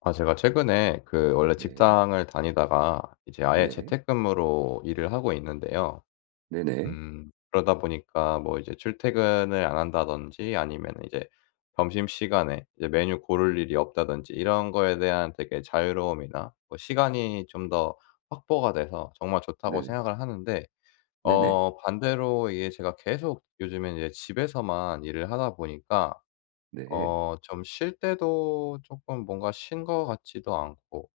아 제가 최근에 그 원래 네. 직장을 다니다가 이제 아예 네. 재택근무로 일을 하고 있는데요. 네네. 그러다 보니까 뭐 이제 출퇴근을 안 한다든지 아니면 이제 점심시간에 이제 메뉴 고를 일이 없다든지 이런 거에 대한 되게 자유로움이나 뭐 시간이 좀 더 확보가 돼서 정말 좋다고 네네. 생각을 하는데 네네. 반대로 이게 제가 계속 요즘에 이제 집에서만 일을 하다 보니까 네. 좀 쉴 때도 조금 뭔가 쉰 것 같지도 않고,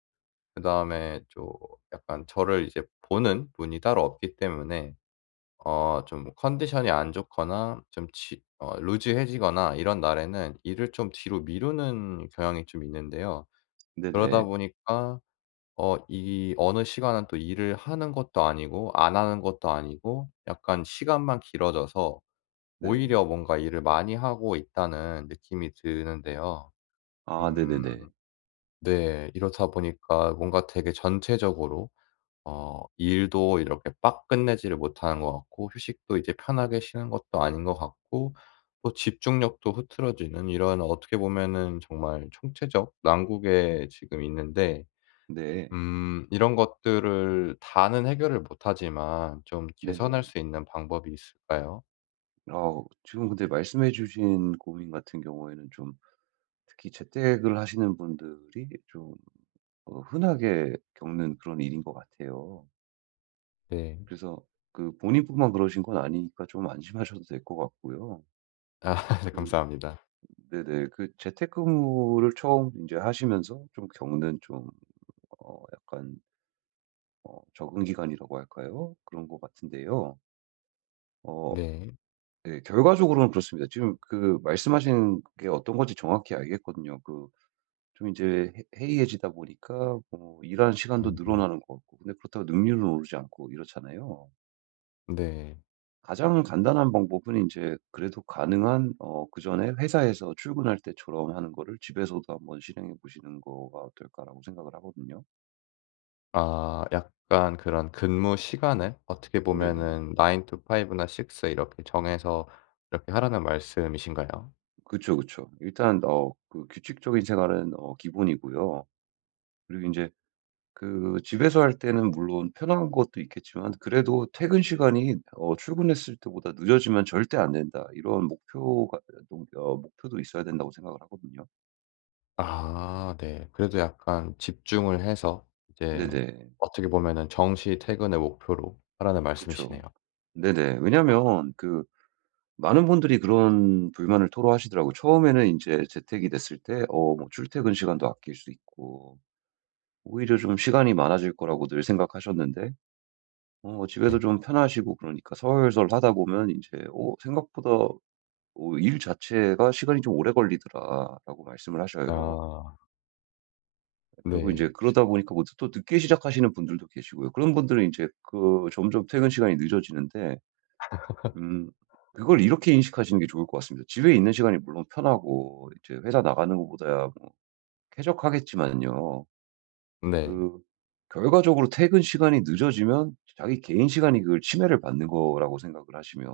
그다음에 좀 약간 저를 이제 보는 분이 따로 없기 때문에 좀 컨디션이 안 좋거나 좀 지 어 루즈해지거나 이런 날에는 일을 좀 뒤로 미루는 경향이 좀 있는데요. 그러다 네네. 보니까 어 이 어느 시간은 또 일을 하는 것도 아니고 안 하는 것도 아니고 약간 시간만 길어져서, 네. 오히려 뭔가 일을 많이 하고 있다는 느낌이 드는데요. 아, 음. 네네네. 네. 이렇다 보니까 뭔가 되게 전체적으로 일도 이렇게 빡 끝내지를 못하는 것 같고, 휴식도 이제 편하게 쉬는 것도 아닌 것 같고, 또 집중력도 흐트러지는, 이런 어떻게 보면은 정말 총체적 난국에 지금 있는데, 네. 이런 것들을 다는 해결을 못하지만 좀 개선할 네네. 수 있는 방법이 있을까요? 지금 근데 말씀해 주신 고민 같은 경우에는 좀 특히 재택을 하시는 분들이 흔하게 겪는 그런 일인 것 같아요. 네. 그래서 그 본인뿐만 그러신 건 아니니까 좀 안심하셔도 될 것 같고요. 아, 네, 그 감사합니다. 네네. 그 재택근무를 처음 이제 하시면서 좀 겪는 좀 어 약간 어 적응 기간이라고 할까요? 그런 것 같은데요. 어 네. 네, 결과적으로는 그렇습니다. 지금 그 말씀하신 게 어떤 건지 정확히 알겠거든요. 그 좀 이제 해 해이해지다 보니까 뭐 일하는 시간도 음. 늘어나는 것 같고, 근데 그렇다고 능률은 오르지 않고 이렇잖아요. 네. 가장 간단한 방법은 이제 그래도 가능한 그전에 회사에서 출근할 때처럼 하는 거를 집에서도 한번 실행해 보시는 거가 어떨까라고 생각을 하거든요. 아, 약간 그런 근무 시간을 어떻게 네네. 보면은 9 to 5나 6, 이렇게 정해서 이렇게 하라는 말씀이신가요? 그쵸, 그쵸. 일단 그 규칙적인 생활은 기본이고요. 그리고 이제 그 집에서 할 때는 물론 편한 것도 있겠지만, 그래도 '퇴근 시간이 출근했을 때보다 늦어지면 절대 안 된다.' 이런 목표가 동 어 목표도 있어야 된다고 생각을 하거든요. 아, 네. 그래도 약간 집중을 해서 이제, 네네. 어떻게 보면은 정시 퇴근을 목표로 하라는 말씀이시네요. 그쵸. 네네. 왜냐하면 그 많은 분들이 그런 불만을 토로하시더라고요. 처음에는 이제 재택이 됐을 때 뭐 출퇴근 시간도 아낄 수 있고 오히려 좀 시간이 많아질 거라고 늘 생각하셨는데, 집에서 네. 좀 편하시고 그러니까 서설하다 보면 이제 생각보다 일 자체가 시간이 좀 오래 걸리더라'라고 말씀을 하셔요. 아 그리고 이제 네. 그러다 보니까 뭐또 늦게 시작하시는 분들도 계시고요. 그런 분들은 이제 그 점점 퇴근 시간이 늦어지는데, 음 그걸 이렇게 인식하시는 게 좋을 것 같습니다. 집에 있는 시간이 물론 편하고, 이제 회사 나가는 것보다야 뭐 쾌적하겠지만요. 네. 그 결과적으로 퇴근 시간이 늦어지면 자기 개인 시간이 그걸 침해를 받는 거라고 생각을 하시면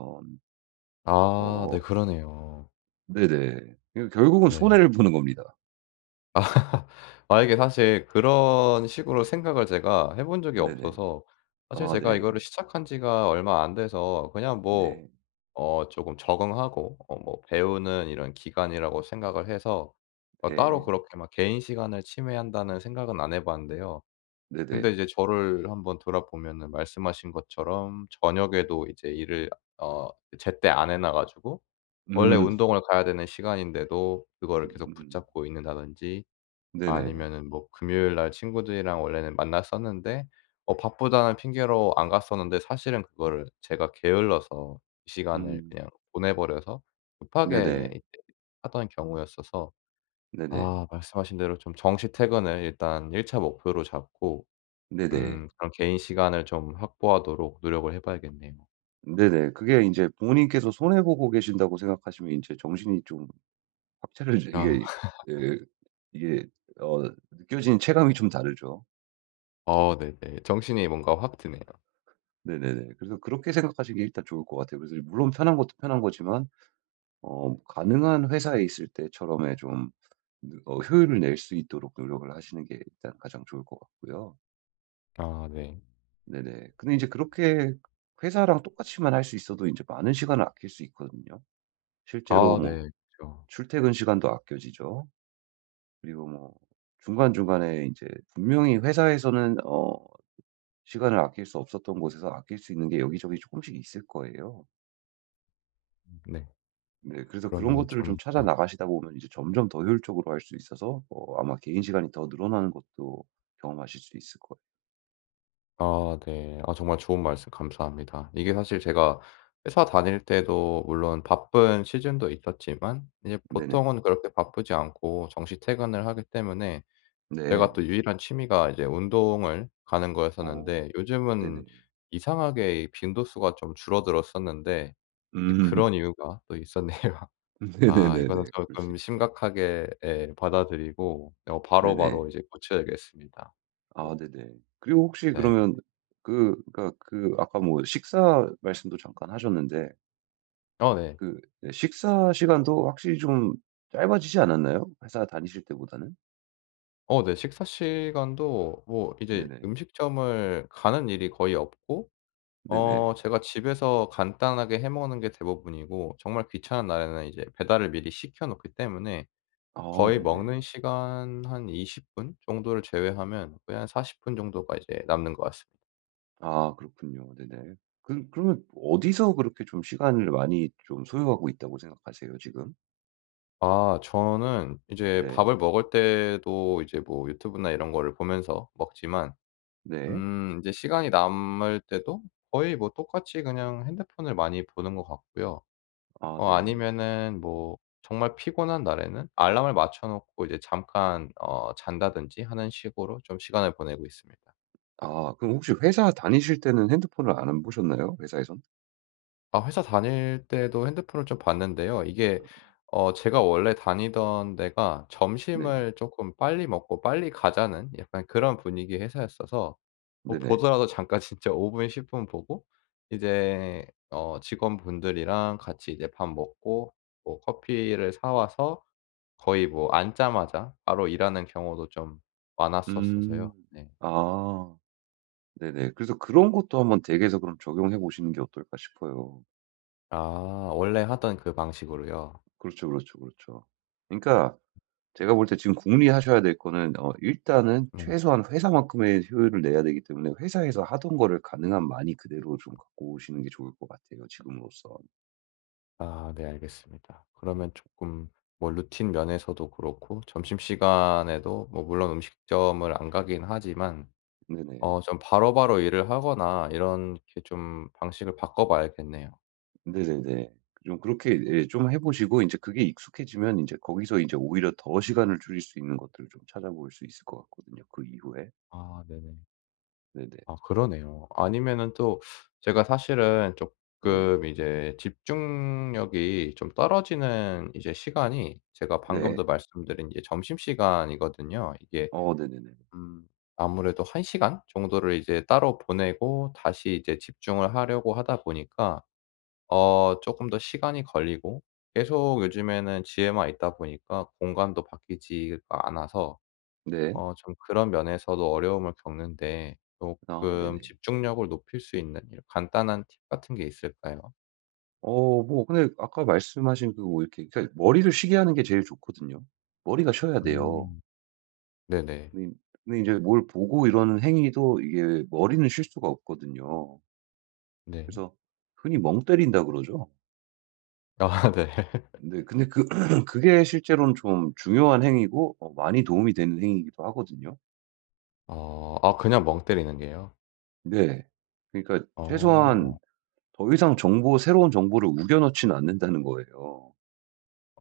아 어 네, 그러네요. 네네. 이거 결국은 네. 손해를 보는 겁니다. 아, 이게 사실 그런 식으로 생각을 제가 해본 적이 네네. 없어서, 사실 아, 제가 네. 이거를 시작한 지가 얼마 안 돼서 그냥 뭐 네. 조금 적응하고 뭐 배우는 이런 기간이라고 생각을 해서 따로 네. 그렇게 막 개인 시간을 침해한다는 생각은 안 해 봤는데요. 근데 네네. 이제 저를 한번 돌아보면은 말씀하신 것처럼 저녁에도 이제 일을 어 제때 안 해놔 가지고, 원래 음. 운동을 가야 되는 시간인데도 그거를 계속 음. 붙잡고 있는다든지, 네네. 아니면은 뭐 금요일 날 친구들이랑 원래는 만났었는데 바쁘다는 핑계로 안 갔었는데, 사실은 그거를 제가 게을러서 그 시간을 음. 그냥 보내 버려서 급하게 네네. 이제 하던 경우였어서, 네네. 아, 말씀하신 대로 좀 정시 퇴근을 일단 1차 목표로 잡고, 네네. 그런 개인 시간을 좀 확보하도록 노력을 해 봐야겠네요. 네네. 그게 인제 부모님께서 손해 보고 계신다고 생각하시면 인제 정신이 좀 박차를 아. 이게 예 이게 어 느껴지는 체감이 좀 다르죠. 네네. 정신이 뭔가 확 드네요. 네네네. 그래서 그렇게 생각하시는 게 일단 좋을 것 같아요. 그래서 물론 편한 것도 편한 거지만 가능한 회사에 있을 때처럼의 좀 느 어 효율을 낼 수 있도록 노력을 하시는 게 일단 가장 좋을 것 같고요. 아 네. 네네. 근데 이제 그렇게 회사랑 똑같이만 할 수 있어도 이제 많은 시간을 아낄 수 있거든요. 실제로 아 뭐 네. 그쵸. 출퇴근 시간도 아껴지죠. 그리고 뭐 중간중간에 이제 분명히 회사에서는 시간을 아낄 수 없었던 곳에서 아낄 수 있는 게 여기저기 조금씩 있을 거예요. 네. 네. 그래서 그런 그러면은 것들을 좀 좀, 찾아 예. 나가시다 보면 이제 점점 더 효율적으로 할 수 있어서 아마 개인 시간이 더 늘어나는 것도 경험하실 수 있을 거예요. 아 네. 아, 정말 좋은 말씀 감사합니다. 이게 사실 제가 회사 다닐 때도 물론 바쁜 시즌도 있었지만 이제 네네. 보통은 그렇게 바쁘지 않고 정시 퇴근을 하기 때문에, 네. 제가 또 유일한 취미가 이제 운동을 가는 어. 거였었는데, 요즘은 네네. 이상하게 이 빈도수가 좀 줄어들었었는데, 이제 음. 그런 이유가 또 있었네요. 아, 이거는 네네네네. 그럴 수 조금 있죠. 심각하게, 예, 받아들이고 바로바로 네네. 이제 고쳐야겠습니다. 어 아, 네네. 그리고 혹시 네. 그러면 아까 뭐 식사 말씀도 잠깐 하셨는데, 네. 그 예 식사 시간도 확실히 좀 짧아지지 않았나요? 회사 다니실 때보다는? 네. 식사 시간도 뭐 이제 네네. 음식점을 가는 일이 거의 없고, 네네. 제가 집에서 간단하게 해 먹는 게 대부분이고, 정말 귀찮은 날에는 이제 배달을 미리 시켜 놓기 때문에, 아 거의 네네. 먹는 시간 한 20분 정도를 제외하면 거의 한 40분 정도가 이제 남는 것 같습니다. 아 그렇군요. 네네. 그 그러면 어디서 그렇게 좀 시간을 많이 좀 소요하고 있다고 생각하세요 지금? 아, 저는 이제 네. 밥을 먹을 때도 이제 뭐 유튜브나 이런 거를 보면서 먹지만, 네. 이제 시간이 남을 때도 거의 뭐 똑같이 그냥 핸드폰을 많이 보는 것 같고요. 아 네. 아니면은 뭐 정말 피곤한 날에는 알람을 맞춰 놓고 이제 잠깐 잔다든지 하는 식으로 좀 시간을 보내고 있습니다. 아 그럼 혹시 회사 다니실 때는 핸드폰을 안 보셨나요? 회사에선? 아, 회사 다닐 때도 핸드폰을 좀 봤는데요. 이게 제가 원래 다니던 데가 네. 점심을 쪼끔 빨리 먹고 빨리 가자는 약간 그런 분위기의 회사였어서 뭐 네네. 보더라도 잠깐 진짜 5분 10분 보고, 이제 직원분들이랑 같이 이제 밥 먹고 뭐 커피를 사 와서 거의 뭐 앉자마자 바로 일하는 경우도 좀 많았었어서요. 음. 네. 아. 네네. 그래서 그런 것도 한번 댁에서 그럼 적용해 보시는 게 어떨까 싶어요. 아, 원래 하던 그 방식으로요? 그렇죠, 그렇죠, 그렇죠. 그러니까 제가 볼 때 지금 궁리하셔야 될 거는 일단은 네. 최소한 회사만큼의 효율을 내야 되기 때문에 회사에서 하던 거를 가능한 많이 그대로 좀 갖고 오시는 게 좋을 것 같아요, 지금으로선. 아 네, 알겠습니다. 그러면 쪼끔 뭐 루틴 면에서도 그렇고, 점심시간에도 뭐 물론 음식점을 안 가긴 하지만 네네. 좀 바로바로 일을 하거나, 이런 게 좀 방식을 바꿔 봐야겠네요. 네네네. 좀 그렇게 예 좀 해 보시고 인제 그게 익숙해지면 인제 거기서 인제 오히려 더 시간을 줄일 수 있는 것들을 좀 찾아볼 수 있을 것 같거든요, 그 이후에. 아 네네. 네네. 아, 그러네요. 아니면은 또 제가 사실은 네. 조금 이제 집중력이 좀 떨어지는 이제 시간이, 제가 방금도 네. 말씀드린 이제 점심시간이거든요. 이게 어 네네네. 음 아무래도 한 시간 정도를 이제 따로 보내고 다시 이제 집중을 하려고 하다 보니까 조금 더 시간이 걸리고, 계속 요즘에는 집에만 있다 보니까 공간도 바뀌지가 않아서 네. 좀 그런 면에서도 어려움을 겪는데, 아 쪼끔 네네. 집중력을 높일 수 있는 이런 간단한 팁 같은 게 있을까요? 뭐 근데 아까 말씀하신 그 뭐 이렇게 그러니까 머리를 쉬게 하는 게 제일 좋거든요. 머리가 쉬어야 돼요. 음. 네네. 근데 이 근데 제뭘 보고 이러는 행위도 이게 머리는 쉴 수가 없거든요. 네. 그래서 흔히 멍 때린다 그러죠. 아 네. 네. 근데 그 그게 실제로는 좀 중요한 행위고 많이 도움이 되는 행위이기도 하거든요. 아, 그냥 멍 때리는 게요? 네. 그러니까 최소한 어. 더 이상 정보 새로운 정보를 우겨 넣지는 않는다는 거예요.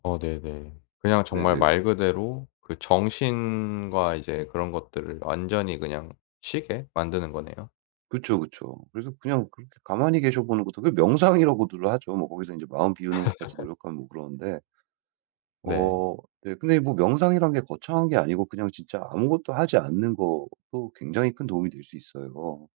네네. 그냥 정말 네네. 말 그대로 그 정신과 이제 그런 것들을 완전히 그냥 쉬게 만드는 거네요. 그쵸, 그쵸. 그래서 그냥 그렇게 가만히 계셔 보는 것도 그 명상이라고들 하죠. 뭐 거기서 이제 마음 비우는 것까지 노력하면 뭐 그러는데 네. 네, 근데 뭐 명상이란 게 거창한 게 아니고 그냥 진짜 아무것도 하지 않는 것도 굉장히 큰 도움이 될 수 있어요.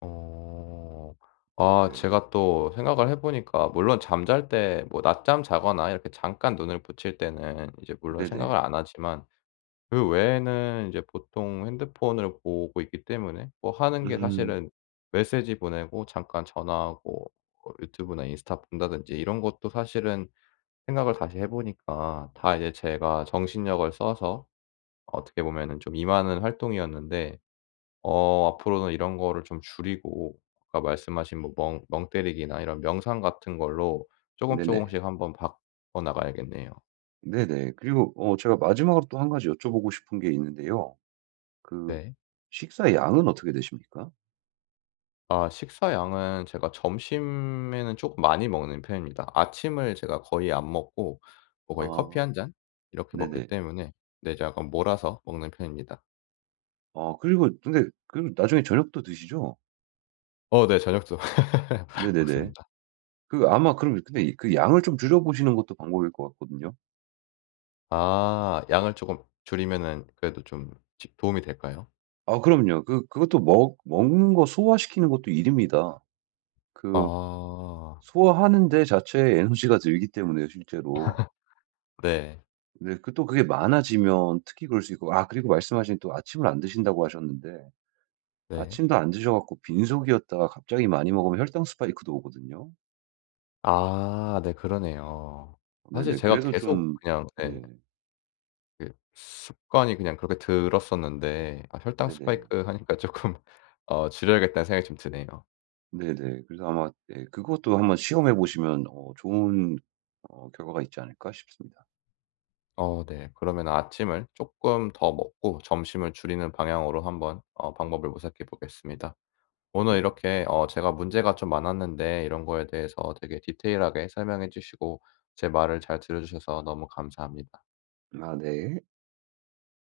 어. 아, 네. 제가 또 생각을 해 보니까, 물론 잠잘 때 뭐 낮잠 자거나 이렇게 잠깐 눈을 붙일 때는 이제 물론 생각을 네네. 안 하지만, 그 외에는 이제 보통 핸드폰을 보고 있기 때문에, 뭐 하는 게 음. 사실은 메시지 보내고 잠깐 전화하고 뭐 유튜브나 인스타 본다든지 이런 것도, 사실은 생각을 다시 해 보니까 다 이제 제가 정신력을 써서 어떻게 보면은 좀 임하는 활동이었는데, 앞으로는 이런 거를 좀 줄이고, 아까 말씀하신 뭐 멍 때리기나 이런 명상 같은 걸로 조금 네네. 씩 한번 바꿔 나가야겠네요. 네네. 그리고 제가 마지막으로 또 한 가지 여쭤보고 싶은 게 있는데요. 그 네. 식사 양은 어떻게 되십니까? 아, 식사 양은 제가 점심에는 조금 많이 먹는 편입니다. 아침을 제가 거의 안 먹고 뭐 거의 커피 아 한 잔 이렇게 먹기 네네. 때문에, 네, 이제 약간 몰아서 먹는 편입니다. 아, 그리고 근데 그리고 나중에 저녁도 드시죠? 네, 저녁도 네네네. 먹습니다. 그 아마 그럼 근데 그 양을 좀 줄여 보시는 것도 방법일 것 같거든요. 아, 양을 조금 줄이면은 그래도 좀 지 도움이 될까요? 아 그럼요. 그 그것도 먹 먹는 거 소화시키는 것도 일입니다. 그 아 소화하는 데 자체에 에너지가 들기 때문에요, 실제로. 네. 근데 그 또 그게 많아지면 특히 그럴 수 있고, 아 그리고 말씀하신 또 아침을 안 드신다고 하셨는데, 네. 아침도 안 드셔 갖고 빈속이었다가 갑자기 많이 먹으면 혈당 스파이크도 오거든요. 아 네, 그러네요. 사실 네네. 제가 그래서 계속 좀 그냥, 예, 네. 그 습관이 그냥 그렇게 들었었는데, 아, 혈당 네네. 스파이크 하니까 쪼끔 줄여야겠다는 생각이 좀 드네요. 네네. 그래서 아마 네, 그것도 한번 시험해 보시면 좋은 결과가 있지 않을까 싶습니다. 네. 그러면 아침을 쪼끔 더 먹고 점심을 줄이는 방향으로 한번 방법을 모색해 보겠습니다. 오늘 네. 이렇게 제가 문제가 좀 많았는데 이런 거에 대해서 되게 디테일하게 설명해 주시고 제 말을 잘 들어 주셔서 너무 감사합니다. 아 네.